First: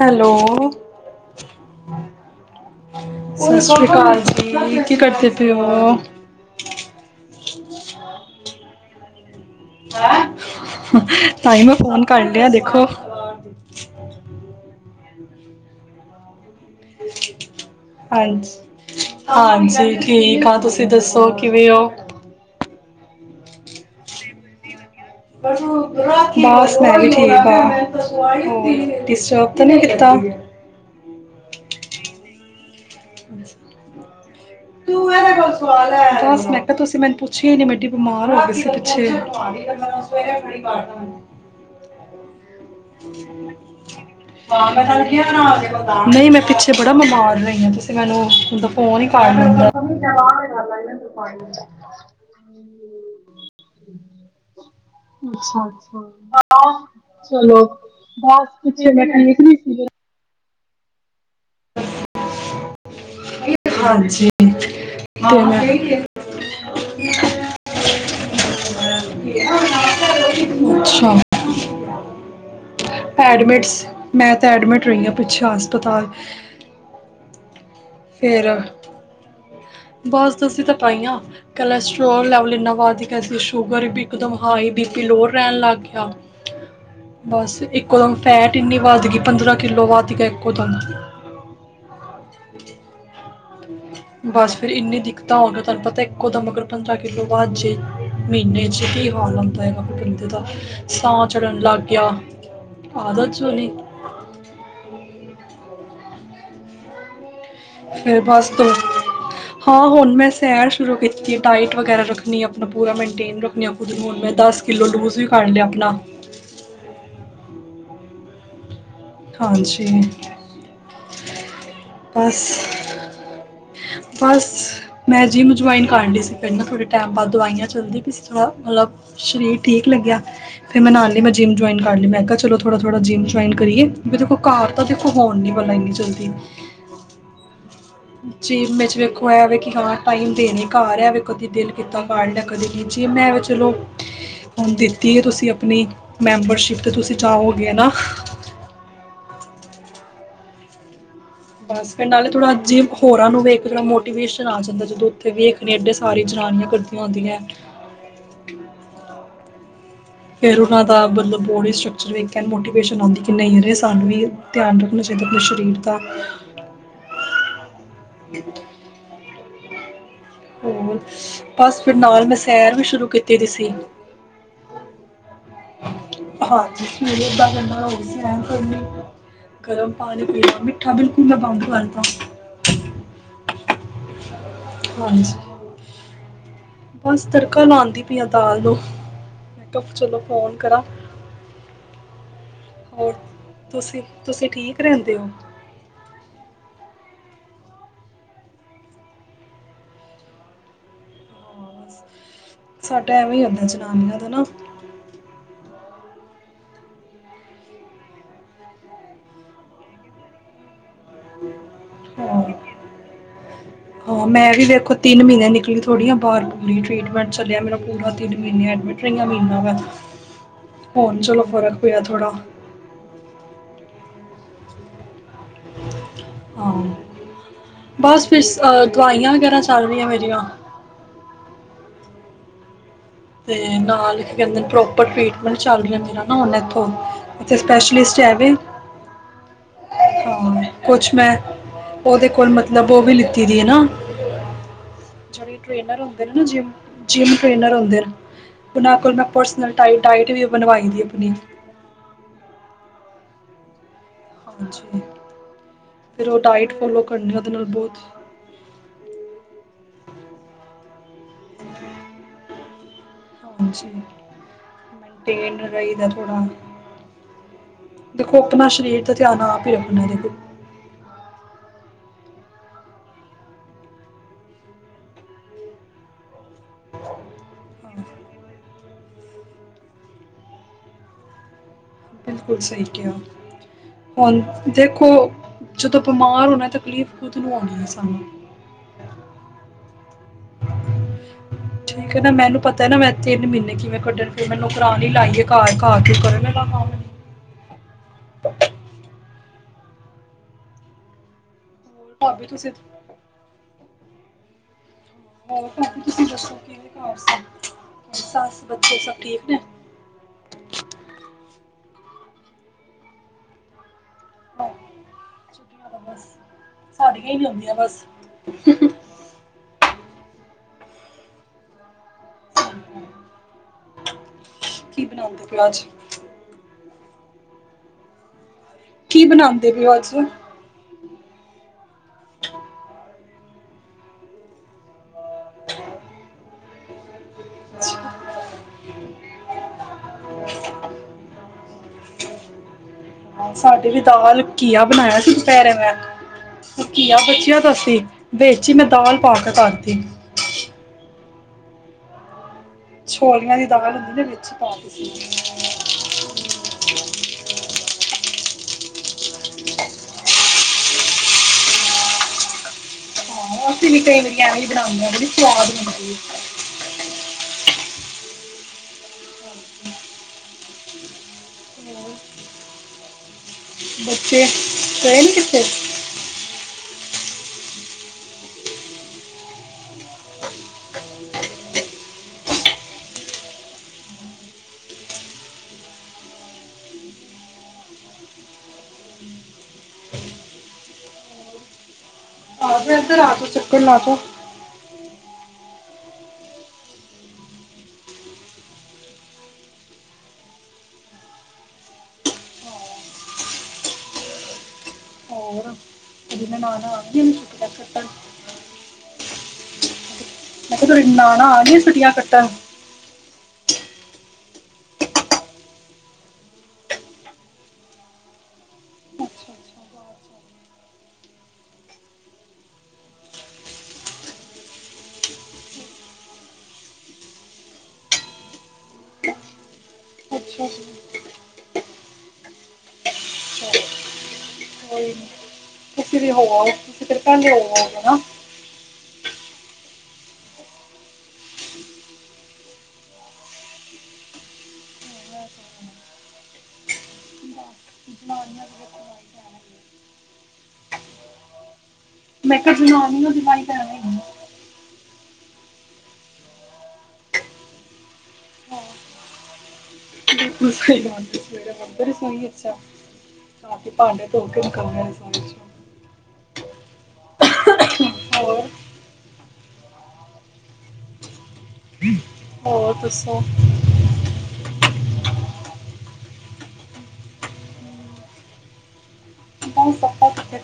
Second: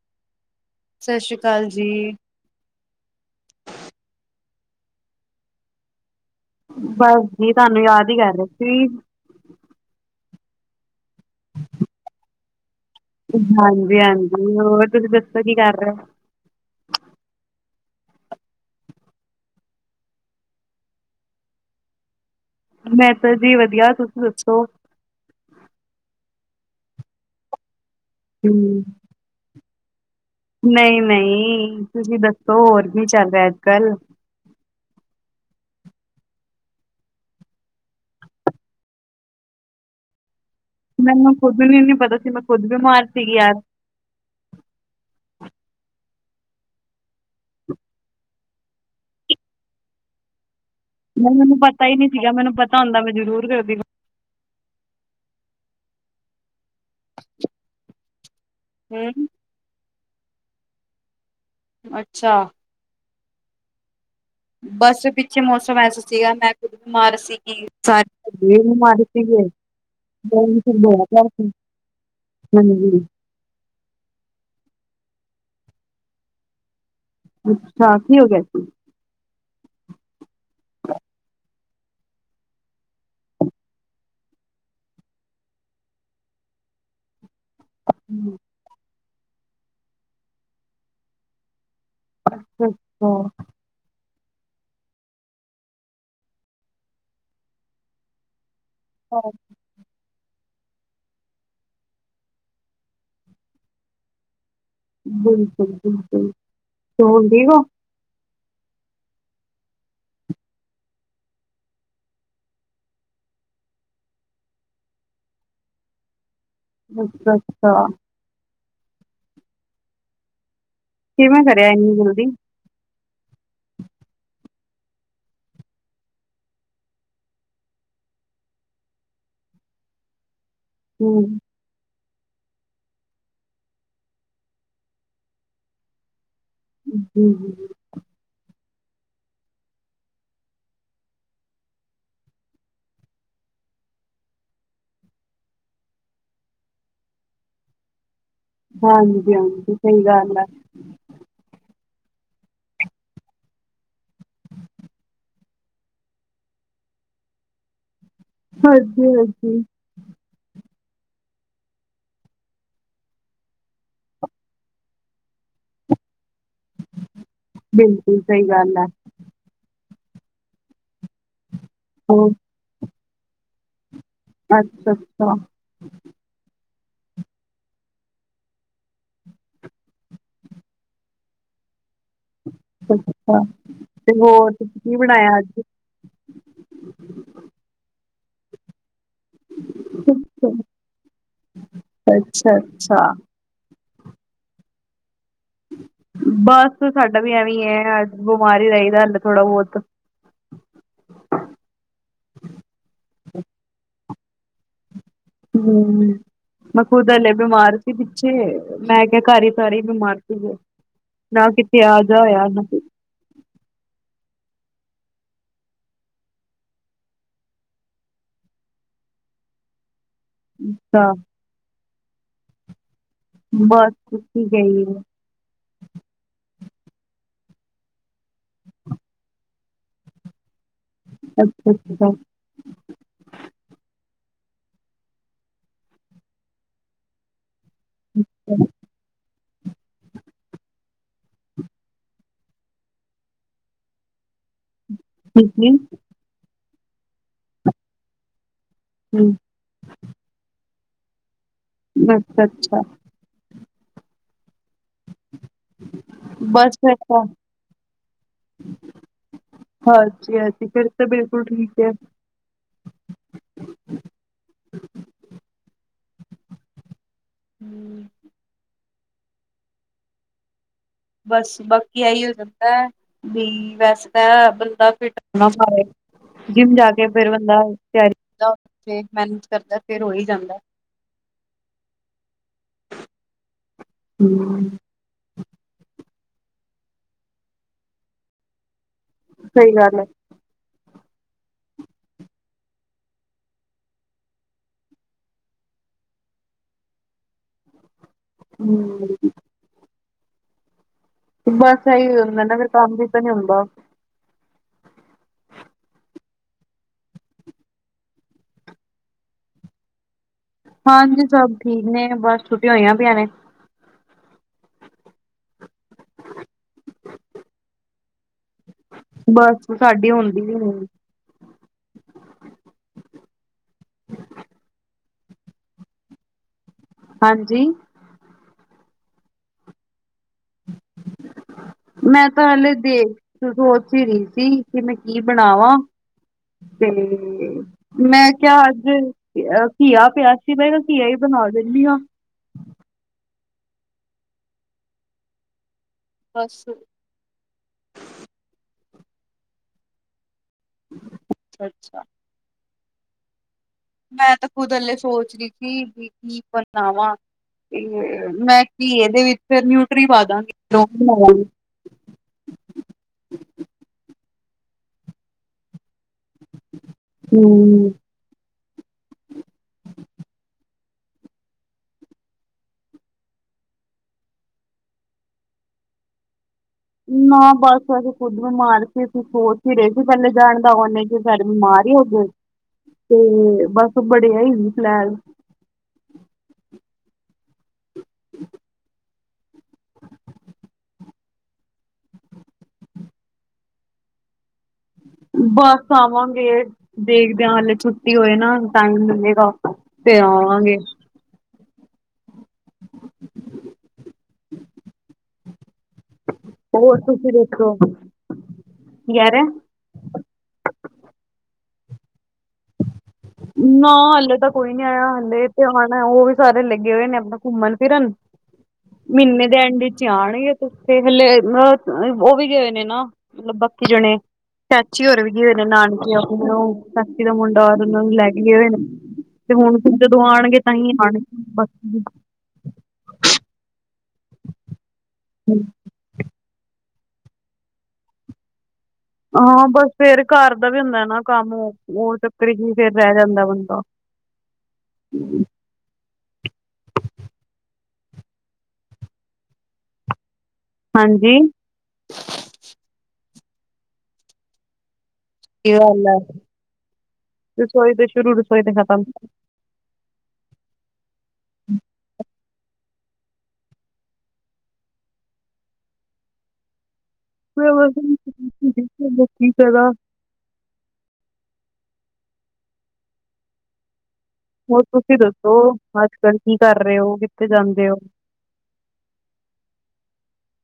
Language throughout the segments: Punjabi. ਹੈਲੋ ਸਤਿ ਸ੍ਰੀ ਅਕਾਲ ਜੀ। ਸਤਿ ਸ੍ਰੀ ਅਕਾਲ ਜੀ ਕੀ ਕਰਦੇ ਪਏ ਓ ਬਸ ਜੀ ਤੁਹਾਨੂੰ ਯਾਦ ਹੀ ਕਰ ਰਹੇ ਸੀ। ਤਾਹੀ, ਮੈਂ ਫੋਨ ਕਰ ਲਿਆ ਦੇਖੋ। ਹਾਂਜੀ, ਹਾਂਜੀ ਹੋਰ ਤੁਸੀਂ ਦੱਸ ਕੀ ਕਰ ਰਹੇ? ਹਾਂਜੀ, ਹਾਂਜੀ ਠੀਕ ਆ ਤੁਸੀਂ ਦੱਸੋ ਕਿਵੇਂ ਹੋ? ਮੈਂ ਤਾਂ ਜੀ ਵਧੀਆ। ਤੁਸੀਂ ਦੱਸੋ? ਬਸ ਮੈਂ ਵੀ ਠੀਕ ਹਾਂ। ਹੂੰ ਡਿਸਟਰਬਨ [unintelligible] [unintelligible] ਨਹੀਂ, ਨਹੀਂ ਤੁਸੀਂ ਦੱਸੋ? ਹੋਰ ਕੀ ਚੱਲ ਰਿਹਾ, ਅੱਜ ਕੱਲ? ਤੂੰ ਇਦੇ ਕੋਲ ਸਵਾ ਲੈ, ਬਸ ਮੈਂ ਕਿਹਾ ਤੁਸੀਂ ਮੈਨੂੰ ਪੁੱਛਿਆ ਨੀ, ਮੈਂ ਇਡੀ ਬਿਮਾਰ ਹੋ ਗਈ ਸੀ ਪਿੱਛੇ ਮੈਨੂੰ ਖੁੱਦ ਨੂੰ ਨੀ ਪਤਾ ਸੀ ਮੈਂ ਖੁਦ ਬਿਮਾਰ ਸੀਗੀ ਯਾਰ ਹਾਂ ਮੈਂ ਤਾਨੂੰ ਕਿਹਾ ਏ ਨਾ ਭਾਰ ਨਹੀਂ ਮੈਂ ਪਿੱਛੇ ਬੜਾ ਬਿਮਾਰ ਰਹੀ ਆ। ਤੁਸੀਂ ਮੈਨੂੰ ਉਦਾ ਫੋਨ ਹੀ ਕਰ ਲੈਂਦਾ। ਨਹੀਂ ਮੈਨੂੰ ਪਤਾ ਹੀ ਨਹੀਂ ਸੀਗਾ। ਮੈਨੂੰ ਪਤਾ ਹੁੰਦਾ ਮੈਂ ਜਰੂਰ ਕਰਦੀ ਅੱਛਾ ਅੱਛਾ ਚਲੋ ਬਸ ਪੱਛੇ ਮੈਂ ਹੂੰ ਨਖਲੀ ਸੀਗੇ ਅੱਛਾ ਹਾਂਜੀ ਬਸ ਪਿੱਛੇ ਤੇ ਮੈਂ ਮੌਸਮ ਐਸਾ ਸੀਗਾ ਮੈਂ ਖੁਦ ਬਿਮਾਰ ਸੀਗੀ ਸਾਰੇ ਬਿਮਾਰ ਸੀਗੇ ਅੱਛਾ ਹਾਂਜੀ ਅੱਛਾ ਹਸਪਤਾਲ [inaudible] ਹਾਂ ਕੀ ਹੋ ਗਿਆ ਫਿਰ ਸੀ ਬਸ ਅਸੀਂ ਤਾਂ ਪਾਈਆਂਾਂ ਕੋਲੈਸਟਰ੍ਰੋਲ ਲੈਵਲ ਇੰਨਾ ਵੱਧ ਗਿਆ ਗਿਆ ਸੀ ਸ਼ੂਗਰ ਇੱਕ ਦਮ ਹਾਈ ਬੀਪੀ ਲੋਅਰ ਰਹਿਣ ਲੱਗ ਗਿਆ ਬਸ ਇੱਕੋ ਦਮ ਫੈਟ ਇੰਨੀ ਵੱਧ ਗਈ ਪੰਦਰਾਂ ਕਿੱਲੋ ਵੱਧ ਦਾ ਇੱਕੋ ਦਮ ਅੱਛਾ ਅੱਛਾ ਬਸ ਫਿਰ ਇੰਨੀ ਦਿੱਕਤਾਂ ਹੋਗੀਆਂ ਤੁਹਾਨੂੰ ਪਤਾ ਇੱਕੋ ਦਾ ਮਗਰ ਪੰਦਰਾਂ ਕਿੱਲੋ ਬਾਅਦ ਜੇ ਮਹੀਨੇ ਅ ਕੀ ਹਾਲ ਹੁੰਦਾ ਹੈਗਾ ਬੰਦੇ ਦਾ ਸਾਹ ਚੜ੍ਹਨ ਲੱਗ ਗਿਆ ਆਦਤ ਸੁਣੀ ਬਿਲਕੁਲ ਬਿਲਕੁਲ ਹੁਣ ਠੀਕ ਆ ਫਿਰ ਬਸ ਦੋ ਹਾਂ ਹੁਣ ਮੈਂ ਸੈਰ ਸ਼ੁਰੂ ਕੀਤੀ ਡਾਇਟ ਵਗੈਰਾ ਰੱਖਣੀ ਆਪਣਾ ਪੂਰਾ ਮੇਨਟੇਨ ਰੱਖਣੀ ਖੁਦ ਨੂੰੁਣ ਮੈਂ ਦਸ ਕਿੱਲੋ ਲੂਜ ਵੀ ਕਰੱ ਲਿਆ ਆਪਣਾ ਅੱਛਾ ਅੱਛਾ ਹਾਂਜੀ ਕਿਵੇਂ ਕਰਿਆ ਇੰਨੀ ਜਲਦੀ ਬਸ ਬਸ ਮੈਂ ਜਿਮ ਜਆਇਨ ਕਰ ਲਈ ਸੀ ਪਹਿ ਥੋੜੇ ਟਾਈਮ ਬਾਅਦ ਦਵਾਈਆਂ ਚੱਲਦੀ ਪ ਥੋੜਾ ਮਤਲਬ ਸਰੀਰ ਠੀਕ ਲੱਗਿਆ ਫਿਰ ਮੈਂ ਨਾਲ ਲੈ ਹੂੰ ਮੈਂ ਜਿਮ ਜੁਆਇਨ ਕਰ ਲਈ ਮੈਂ ਕਿਹਾ ਚਲੋ ਥੋੜਾ ਥੋੜਾ ਜਿੰਮ ਜੁਆਇਨ ਕਰੀਏ ਵੀ ਦੇਖੋ ਘਰ ਤਾਂ ਦੇਖੋ ਹੋਣ ਨੀ ਪ ਇੰਨੀ ਚਲਦੀ [inaudible] ਜੀ ਮੈਂ ਵੇਖੋ ਹੈ ਵ ਕਿ ਹਾਂ ਟਾਈਮ ਦੇਣੇ ਘਰ ਐਵੇ ਕਦੇ ਦਿਲ ਕੀਤਾ ਗਡ ਲਿਆ ਕਦੇ ਨਹੀਂ ਜੀ ਮੈਂ ਚਲੋ ਹੁਣ ਦਿੱਤੀ ਹੈ ਤੁਸੀਂ ਆਪਣੀ ਮੈਂਬਰਸ਼ਿਪ 'ਤੇ ਤੁਸੀਂ ਜਾਓਗੇ ਨਾ ਹਾਂਜੀ ਹਾਂਜੀ ਸਹੀ ਗੱਲ ਆ [unintelligible] ਨਾਲੇ ਥੋੜਾ ਜਿਹੇ ਹੋਰਾਂ ਨੂੰ ਵੇਖ ਕੇ ਥੋੜਾ ਮੋਟੀਵੇਸ਼ਨ ਆ ਜਾਂਦਾ ਜਦੋਂ ਉੱਥੇ ਵੇਖਣੀ ਐਡੇ ਸਾਰੀ ਜਨਾਨੀਆਂ ਕਰਦੀਆਂ ਹੁੰਦੀਆਂ ਹਾਂਜੀ ਹਾਂਜੀ ਫਿਰ ਉਹਨਾਂ ਦਾ ਮਤਲਬ ਬੋਡੀ ਸਟਕਚਰ ਵੀ ਇੱਕ ਮੋਟੀਵੇੇਸ਼ਨ ਆਉਂਦੀ ਕਿ ਨਹੀਂ ਯਾਰ ਸਾਨੂੰ ਵੀ ਧਿਆਨ ਰੱਖਣਾ ਚਾਹੀਦਾ ਆਪਣੇ ਸਰੀਰ ਦਾ ਬਿਲਕੁਲ ਸਹੀ ਗੱਲ ਆ ਹੋਰ ਬਸ ਫਿਰ ਨਾਲ ਹੋਰ ਮੈਂ ਸੈਰ ਵੀ ਸ਼ੁਰੂ ਕੀਤੀ ਤੇ ਤੁਸੀਂ ਅੱਛਾ ਅੱਛਾ ਹਾਂ ਸਵੇਰੇ ਅੱਧਾ ਘੰਟਾ ਰੋਜ ਸੈਰ ਕਰਨੀ ਗਰਮ ਪਾਣੀ ਪੀਣਾ ਮਿੱਠਾ ਬਿਲਕੁਲ ਮੈਂ ਬੰਦ ਕਰ ਅੱਛਾ, ਤੇ ਹੋਰ? ਤੁਸੀਂ ਕੀ ਹਾਂਜੀ, ਬਣਾਇਆ ਅੱਜ ਬਸ ਤੜਕਾ ਲਾਉਣ ਦੀ ਪਈ ਦਾਲ ਨੂੰ। ਮੈਂ ਕਿਹਾ ਚਲੋ ਫੋਨ ਕਰਾਂ ਅੱਛਾ, ਅੱਛਾ। ਹੋਰ ਤੁਸੀਂ, ਤੁਸੀਂ ਠੀਕ ਰਹਿੰਦੇ ਹੋ? ਬਸ, ਸਾਡਾ ਵੀ ਐਵੇਂ ਹੈ। ਅਜ ਬਿਮਾਰੀ ਰਹੀ ਦਾ ਹਲੇ ਥੋੜਾ ਬਹੁਤ ਹਾਂ, ਬਸ ਸਾਡਾ ਐਵੇਂ ਹੀ ਹੁੰਦਾ, ਜਨਾਨੀਆਂ ਹਨਾ। ਹਮ, ਮੈਂ ਖੁਦ ਹਲੇ ਬਿਮਾਰ ਸੀ। ਪਿੱਛੇ ਮੈਂ ਕਿਹਾ, ਘਰ ਹੀ ਸਾਰੇ ਬਿਮਾਰ ਸੀਗੇ। ਨਾ, ਕਿਥੇ ਆ-ਜਾ ਹੋਇਆ ਹਾਂ ਨਾ ਹਾਂ ਮੈਂ ਵੀ ਵੇਖੋ, ਤਿੰਨ ਮਹੀਨੇ ਨਿਕਲੀ ਥੋੜ੍ਹੀ ਆਂ ਆ ਬਾਹਰ ਪੂਰੀ ਟ੍ਰਰੀਟਮੈਂਟ ਚੱਲਿਆ। ਮੇਰਾ ਪੂਰਾ ਤਿੰਨ ਮਹੀਨੇ ਐਡਮਿਟ ਰਹੀਆਂ ਮਹੀਨਾ ਭਰ ਤਾਂ ਹੁਣ ਚਲੋ ਫਰਕ ਹੋਇਆ ਥੋੜ੍ਹਾ। [unintelligible] ਹਾਂ, ਬਸ ਫਿਰ ਦਵਾਈਆਂ ਵਗੈਰਾ ਚੱਲ ਰਹੀਆਂ ਮੇਰੀਆਂ। ਅੱਛਾ, ਅੱਛਾ। ਤੇ ਨਾਲ ਕੀ ਕਹਿੰਦੇ ਨੇ ਪ੍ਰੋਪਰ ਟ੍ਰੀਟਮੈਂਟ ਚੱਲ ਰਿਹਾ ਵੇ ਨਾ ਨੇ ਇਥੋਂ ਤੇ ਸਪੈਸ਼ਲਿਸਟ ਹੈ ਵੇ। ਕੁਛ ਮੈਂ ਉਹਦੇ ਕੋਲ ਮਤਲਬ ਉਹ ਵੀ ਲਿੱਤੀ ਦੀ ਹੈ ਨਾ ਜਿਹੜੀ ਟ੍ਰਰੇਨਰ ਹੁੰਦੇ ਨੇ ਨਾ ਜਿਮ ਜਿਮ ਟ੍ਰੇਨਰ ਹੁੰਦੇ ਨੇ। ਉਹਨਾ ਕੋਲੋ ਮੈਂ ਪਰਸਨਲ ਡਾਇਟ ਵੀ ਬਣਵਾਈ। ਦੀ ਆਪਣੀ। ਅੱਛਾ, ਅੱਛਾ। ਫਿਰ ਉਹ ਡਾਇਟ ਫੋਲੋ ਕਰਨੀ ਆ, ਉਹਦੇ ਨਾਲ ਬਹੁਤ- ਹਾਂਜੀ, ਹਾਂਜੀ ਫਿਰ ਤਾਂ ਬਿਲਕੁਲ ਠੀਕ ਹੈ। ਹਾਂਜੀ ਮੇਨਟੇਨ ਰਹੀਦਾ ਥੋੜ੍ਹਾ ਦੇਖੋ ਆਪਣਾ ਸਰੀਰ ਧਿਆਨ ਆਪ ਹੀ ਰੱਖਣਾ, ਦੇਖੋ। ਬਸ, ਬਾਕੀ ਏਹੀ ਹੋ ਜਾਂਦਾ ਹੈ। ਹਾਂ ਬਿਲਕੁਲ ਸਹੀ ਕਿਹਾ, ਹੁਣ ਹਮ, ਦੇਖੋ। ਜਦੋਂ ਬਿਮਾਰ ਹੋਣਾ, ਤਕਲੀਫ਼ ਖੁਦ ਨੂੰ ਹੋਣੀ ਹੈ ਸਾਨੂ। ਸਹੀ ਗੱਲ ਹੈ। ਠੀਕ ਹੈ ਨਾ? ਮੈਨੂੰ ਪਤਾ ਨਾ, ਮੈਂ ਤਿੰਨ ਮਹੀਨੇ ਕਿਵੇਂ ਕੱਢਣ ਫਿਰ ਨੌਕਰਾਣੀ ਲਾਈਏ, ਘਰ-ਘਰ ਕੋਈ ਕਰਨ ਵਾਲਾ ਕੰਮ ਹਮ। ਬਸ। ਸਹੀ ਹੋਰ ਹੁੰਦਾ ਭਾਬੀ ਨਾ, ਫਿਰ ਤੁਸੀਂ ਕੰਮ ਵੀ ਤਾਂ ਨੀ ਹੁੰਦਾ। ਹੋਰ ਭਾਬੀ ਤੁਸੀਂ ਦੱਸੋ ਸੱਸ, ਬੱਚੇ, ਸਭ ਠੀਕ ਨੇ। ਹਾਂਜੀ, ਸਭ ਠੀਕ ਨੇ, ਬਸ ਛੁੱਟੀਆਂ ਛੁਟੀਆਂ ਬਸ ਸਾਡੀਆਂ ਹੀ ਨੀ ਹੁੰਦੀਆਂ, ਬਸ। ਬਸ ਸਾਡੀ ਹੁੰਦੀ ਹੀ ਨੀ ਹ ਕੀ ਬਣਾਉਂਗੇ ਫੇਰ ਅੱਜ? ਹਾਂਜੀ ਕੀ ਬਣਾਉਂਦੇ ਪਾਏ ਉਹ ਅੱਜ? ਮੈਂ ਤਾਂ ਹਾਲੇ ਦੇ ਸੋਚ ਹੀ ਰਹੀ ਸੀ, ਕਿ ਮੈਂ ਕੀ ਬਣਾਵਾਂ ਤੇ ਤੇ, ਅੱਛਾ, ਮੈਂ ਕਿਹਾ ਅੱਜ ਅਹ ਘੀਆ ਪਿਆ ਸੀ, ਮੈਂ ਖਾਂ ਘੀਆ ਹੀ ਬਣਾ। ਦਿਨੀ ਆ। ਹ ਸਾਡੇ ਵੀ ਦਾਲ ਘੀਆ ਬਣਾਇਆ ਸੀ, ਦੁਪਹਿਰੇ ਮੈਂ ਬਸ ਅੱਛਾ ਘੀਆ ਬਚਿਆਂ ਤਾਂ ਸੀ, ਵਿੱਚ ਚ ਮੈਂ ਦਾਲ ਪਾ ਕੇ ਕਰਤੀ ਅੱਛਾ ਛੋਲੀਆਂ ਦੀ ਦਾਲ ਹੁੰਦੀ ਨਾ ਮੈਂ ਤੇ ਵਿੱਚ ਖੁਦ ਪਾ ਕੇ ਹਲੇ ਸੀ ਸੋਚ ਰਹੀ ਸੀ, ਵੀ ਕੀ ਬਨਾ ਵਾਂ ਤੇ ਮੈਂ ਘੀਆ ਦੇ ਵਿੱਚ ਨਿਊਟਰੀ ਪਾ ਦਾਗੀ ਵਾਂਗੀ ਹਾ, ਅਸੀਂ ਵੀ ਕਈ ਵਾਰੀ ਐਵੇਂ ਹੀ ਬਣਾਉਂਨੇ ਆ, ਬੜੀ ਸਵਾਦ ਬਣਦੀ ਐ। ਹੂੰ ਬੱਚੇ ਗਏ ਨੇ ਕਿਥੇ? ਨਾ ਬਸ ਅਸੀਂ ਖੁਦ ਬਿਮਾਰ ਸੀ। ਅਸੀਂ ਸੋਚ ਹੀ ਰਹੇ ਸੀ ਪਹਿਲੇ ਜਾਣਦਾ, ਉਹਨੇ ਚ ਫੈਰ ਬਿਮਾਰ ਹੀ ਹੋ ਗਏ, ਤੇ ਬਸ ਬਣੇ ਆ ਹੀ ਨੀ ਪਲੈਨ। ਫੇਰ ਇਧਰ ਆਜੋ, ਚੱਕਰ ਲਾਜੋ‌। ਬਸ ਆਵਾਂਗੇ ਦੇਖਦਿਆਂ, ਹਲੇ ਛੁੱਟੀ ਹੋਏ ਨਾ ਟਾਈਮ ਮਿਲੇਗਾ ਤੇ ਆਵਾਂਗੇ। ਹੋਰ ਕਦੀ ਮੈਂ ਨਾਨਾ ਹੋਰ ਆ ਗਈ ਤੁਸੀ, ਮੈਂ ਛੁੱਟੀਆਂ ਕੱਟਣ ਯਾਰ ਮੈਂ ਕਿਹਾ ਤੁਹਾਡੀਆਂ ਨਾਣਾ ਆ ਗਈਆਂ ਛੁੱਟੀਆਂ ਕੱਟਣ? ਨਾ ਹਲੇ ਤਾਂ ਕੋਈ ਨੀ ਆਇਆ। ਹਲੇ ਤੇ ਆਣਾ ਉਹ ਵੀ ਸਾਰੇ ਲੱਗੇ ਹੋਏ ਨੇ ਆਪਣਾ ਘੁੰਮਣ ਫਿਰਨ, ਮਹੀਨੇ ਅੱਛਾ ਦੇ ਐਂਡ ਵਿਚ ਅੱਛਾ ਆਣਗੇ, ਤੇ ਹਲੇ ਆ ਉਹ ਵੀ ਗਏ ਹੋਏ ਨੇ ਨਾ ਮਤਲਬ ਬਾਕੀ ਜਣੇ। ਚਾਚੀ ਹੋਰ ਵੀ ਗਏ ਹੋਏ ਨੇ ਨਾਨਕੇ ਆਪਣੇ ਉਹ ਚਾਚੀ ਦਾ ਮੁੰਡਾ ਔਰ ਉਹਨਾਂ ਨੂੰ ਲੈ ਕੇ ਗਏ ਹੋਏ ਨੇ, ਤੇ ਹੁਣ ਫਿਰ ਜਦੋਂ ਆਉਣਗੇ, ਅੱਛਾ ਤਾਂਹੀ ਅੱਛਾ ਆਉਣਗੇ ਬਾਕੀ ਬੀ। ਚਲੋ ਕੋਈ ਨੀ ਹੂੰ ਤੁਸੀਂ ਵੀ ਹੋ ਆਓ, ਤੁਸੀਂ ਫਰੇ ਪਹੈਲੇ ਹੋ ਆੳ ਨਾ। ਹਾਂ ਬਸ ਫੇਰ ਘਰ ਦਾ ਵੀ ਹੁੰਦਾ ਨਾ ਕੰਮ, ਉਹ ਚੱਕਰ ਚ ਫਰ ਰਹਿ ਜਾਂਦਾ ਬੰਦਾ। ਜਨਾਨੀਆਂ ਦੀ ਦੇਖੋ ਲਾਈ ਤਾਂ ਐਵੇਂ ਹੀ ਹੈ। ਹਾਂਜੀ ਮੈਂ ਕਿਹਾ ਜਨਾਨੀ ਦੀ ਲਾਈਫ ਐਵੇਂ ਹੀ ਆ ਸਹੀ ਗੱਲ ਆ, ਰਸੋਈ ਤੇ ਸ਼ੁਰੂ ਰਸੋਈ ਤੇ ਆ। ਹਾਂ ਖਤਮ। ਸਹੀ ਬਾਤ, ਸਵੇਰੇ ਮੰਦਰ ਚ ਹੋਈਏ ਰਾਤੀ ਭਾਂਡੇ ਧੋ ਕੇ ਨਿਕਲਨੇ ਆ ਰਸੋਈ ਚੋਂ। [unintelligible] ਹੋਰ ਚਲੋ ਕੀ ਕਰਾ [unintelligible] ਹੋਰ ਦੱਸੋਂ। ਹੋਰ ਤੁਸੀਂ ਦੱਸੋਂ ਅੱਜ਼ ਕੱਲ੍ਹ ਕੀ ਕਰ ਰਹੇਂ ਹੋ ਕਿੱਥੇ ਜਾਂਦੇਂ ਹੋ। ਹੁਣ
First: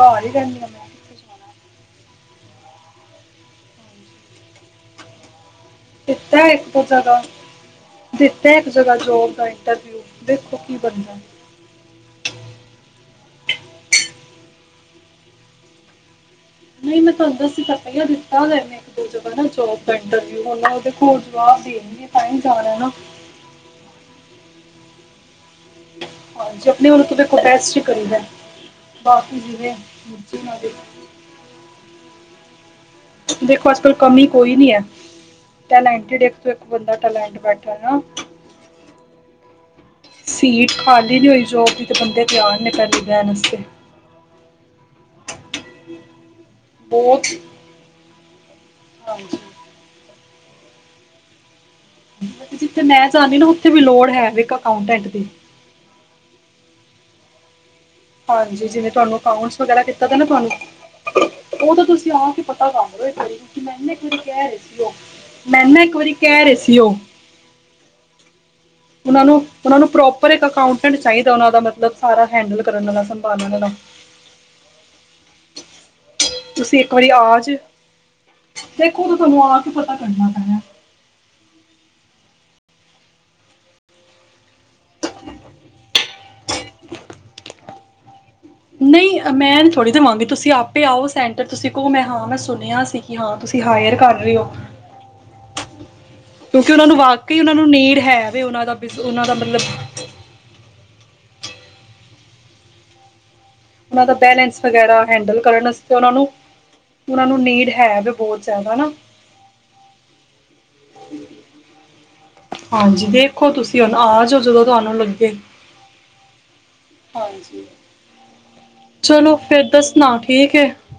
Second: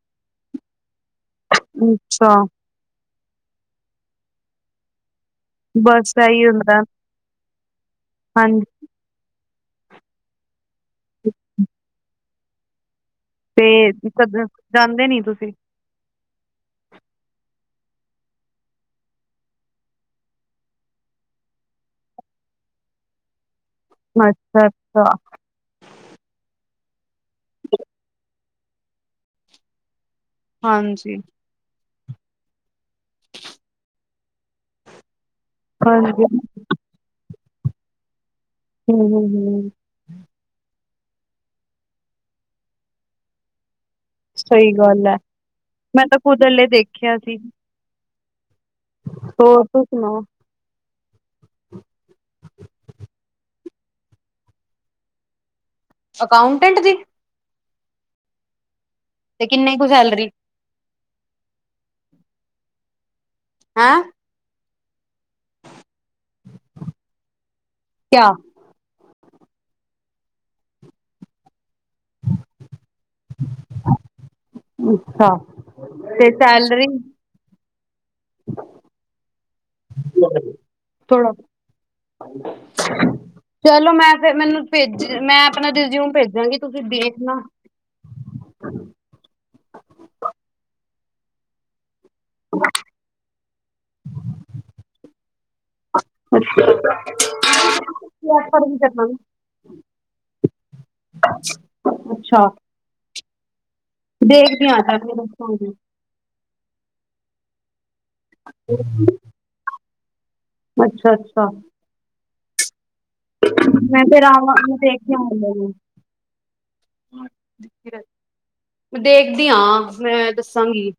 ਘਰ ਹੀ ਰਹਿੰਦੀ ਮੈਂ। ਜਾਣਾ ਅੱਛਾ। ਬਸ ਦਿੱਤਾ ਇਹੀ ਹੁੰਦਾ ਇੱਕੋਂ ਜਗ੍ਹਾ ਦਿੱਤਾ ਇੱਕ ਹਾਂਜੀ ਜਗ੍ਹਾ ਜੋੋਬ ਆਈਂ। ਤਬੀਅਤ ਦੇਖੋ। ਕੀ ਬਣਦਾ। ਤੇ ਜਿਸ ਦਿਨ ਜਾਂਦੇ ਨੀਂ ਤੁਸੀਂ। ਨਹੀਂ ਮੈਂ ਤੁਹਾਨੂੰ ਦੱਸ ਦੀ ਤਾਂ ਪਈ ਆ ਦਿੱਤਾ ਨੇਂ ਇੱਕ ਦੋ ਜਗ੍ਹਾ ਨਾਂ ਜੋਬ ਦਾ ਇੰਟਰਵਿਊ ਉਹ ਦੇਖੋਂ ਹੁਣ ਜਵਾਬ ਦੇਣਗੇ ਤਾਂ ਈ ਜਾਣਾਂ ਏਂ ਨਾ। ਅੱਛਾ ਅੱਛਾ। ਹਾਂਜੀ। ਆਪਣੇ ਵਲੋਂ ਤੇ ਪੂਰਾ। ੈਸੀ ਕਰੀਦਾ ਬਾਕੀ ਜਿਵੇਂ। ਚਲਾਂਦੇ ਗਾ ਹਾਂਜੀ ਦੇਖੋਂ ਅੱਜ਼ ਕੱਲ੍ਹ ਕਮੀਂ ਕੋਈ ਨੀਂ ਐ। ਟਲੈਟੰਡ ਹਾਂਜੀ ਇਕ ਹਮ, ਤੋਂ ਇਕ ਟਲੈਟ ਬੈਠਾਂ। ਉਹ ਨਾਂ ਹੂੰ ਹੂੰ ਹੂੰ। ਸੀਟ ਖ਼ਾਲੀ ਨੀਂ ਹੋਈ ਜੋਬ ਦੀ ਤੇ ਬੰਦੇ ਤਿਆਰ ਨੇਂ ਪਹਿਲੇ ਬਹੈਨ ਅਸਤੇ। ਸਹੀ ਗੱਲ਼ ਐ। ਮੈਂ ਤਾਂ ਖੁਦ ਹਲੇ ਦੇਖਿਆਂ ਬਹੁਤ ਸੀ। ਹਾਂਜੀ [unintelligible] [inaudible] ਜਿੱਥੇ ਮੈਂ ਜਾਂਦੀ ਨਾਂ ਉੱਥੇ ਵੀ ਲੋੜ ਹੈਂ ਇੱਕ ਅਕਾਉਂਟੈਂਟ ਦੀ। ਅਕਾਂਉਟੈੰਟ ਦੀ। ਹਾਂਜੀ ਜਿਵੇਂ। ਤੁਹਾਂਨੂੰ ਤੇ ਅਕਾਊਂਟਸ ਕਿੰਨੇ ਵਗ਼ੈਰਾ ਕੁ ਦਿੱਤਾ ਦਾ ਨਾਂ ਸੈਲਰੀ ਤੁਹਾਂਨੂੰ ਉਹ ਤਾਂ ਤੁਸੀਂ। ਆਪ ਹੀ ਪਤਾ ਕਰਲੋ ਇਕ ਵਾਰੀ। ਮੈਂ ਤੇ ਹੈਂ ਇੱਕ ਵਾਰੀਂ ਕਹਿ ਰਹੀਂ ਸੀ। [inaudible] ਮੈਂ ਨਾਂ ਇੱਕ ਵਾਰੀਂ ਕਹਿ ਰਹੇਂ ਸੀ। ਉਹ। ਕਿਆ ਉਹਨਾਂ ਨੂੰ ਉਹ ਨੂੰ ਪ੍ਰੋਪਰ ਇੱਕ ਅਕਾਉਂਟੈਂਟ ਚਾਹੀਂਦਾ। ਉਹਨਾਂ ਦਾ ਮੱਤਲਬ ਸਾਰਾ ਹੈਂਡਲ ਕਰਨ ਵਾਲਾਂ ਸੰਭਾਲਣ ਵਾਲਾਂ। ਹਾਂ ਤੇ ਤੁਸੀਂ ਸੈਲਰੀ ਇੱਕ ਵਾਰੀਂ ਆ ਜੇ। ਦੇਖੋਂ ਉਹ ਤਾਂ ਤੁਹਾਂਨੂੰ ਆਪ ਹੀ ਪਤਾ ਕਰਨਾ ਪੈਣਾ। ਥੋੜਾ ਚਲੋ ਮੈਂ ਫਿਰ ਮੈਂਨੂੰ ਭੇਜ ਮੈਂ ਆਪਣਾਂ ਰਿਜ਼ਊਮ ਭੇਜਾਂਗੀ ਤੁਸੀਂ ਦੇਖਣਾਂ ਨਹੀਂ ਆ ਮੈਂ। ਥੋੜ੍ਹੀ ਦਵਾਂਗੀ ਤੁਸੀਂ ਆਪੇ ਆਓ ਸੈਂਟਰ ਤੁਸੀਂ ਕਹੋ ਮੈਂ ਹਾਂ ਮੈਂ ਸੁਣਿਆਂ ਸੀ। ਕਿ ਹਾਂ ਤੁਸੀਂ ਹਾਇਰ ਕਰ ਰਹੇਂ ਹੋ। ਕਿਉਂਕਿ ਔਨਾਂ ਨੂੰ ਵਾਕਈ ਔਨਾਂ ਨੂੰ ਨੀਡ ਹੈਵੇ ਔਨਾਂ ਦਾ ਵੀ ਬਿਜ਼ ਕਰਨਾ ਔਨਾਂ ਨਾ। ਦਾ ਮਤਲਬ ਅੱਛਾ। ਔਨਾ ਦਾ ਬੈਲੈਂਸ ਦੇਖਦੀ ਆ ਜਾ ਵਗੈਰਾ ਕੇ ਹੈਂਡਲ ਕਰਨ ਦੱਸਾਂਗੀ ਵਾਸਤੇ ਔਨਾਂ ਨੂੰ ਔਨਾਂ ਨੂੰ ਨੀਡ ਹੈ ਵੇ। [unintelligible] ਅੱਛਾ ਅੱਛਾ। ਹਾਂਜੀ, ਦੇਖੋ ਤੁਸੀਂ ਹੁਨ ਮੈਂ ਆ ਫਿਰ ਜਾਓ ਆਵਾਂ ਜਦੋਂ ਮੈਂ ਤੁਹਾਨੂੰ ਦੇਖਦੀ ਆ ਲੱਗੇ। ਹਲੇ ਹਾਂਜੀ। ਚਲੋ ਦੇਖਦੀ ਫਿਰ ਹਾਂ, ਦੱਸਣਾ ਮੈਂ ਠੀਕ ਹੈ ਦੱਸਾਂਗੀ।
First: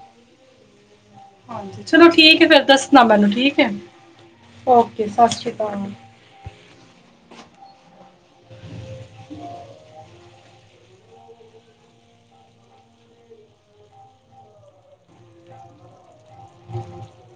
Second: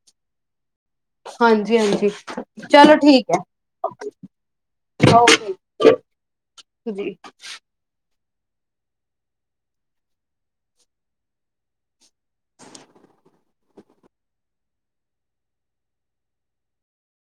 ਹਾਂਜੀ ਚਲੋ ਹਾਂਜੀ, ਠੀਕ ਹੈ ਫਿਰ ਚਲੋ ਦੱਸਣਾ ਮੈਨੂੰ ਠੀਕ ਹੈ, ਓਕੇ ਸਤਿ ਸ਼੍ਰੀ ਅਕਾਲ ਜੀ [unintelligible] [unintelligible]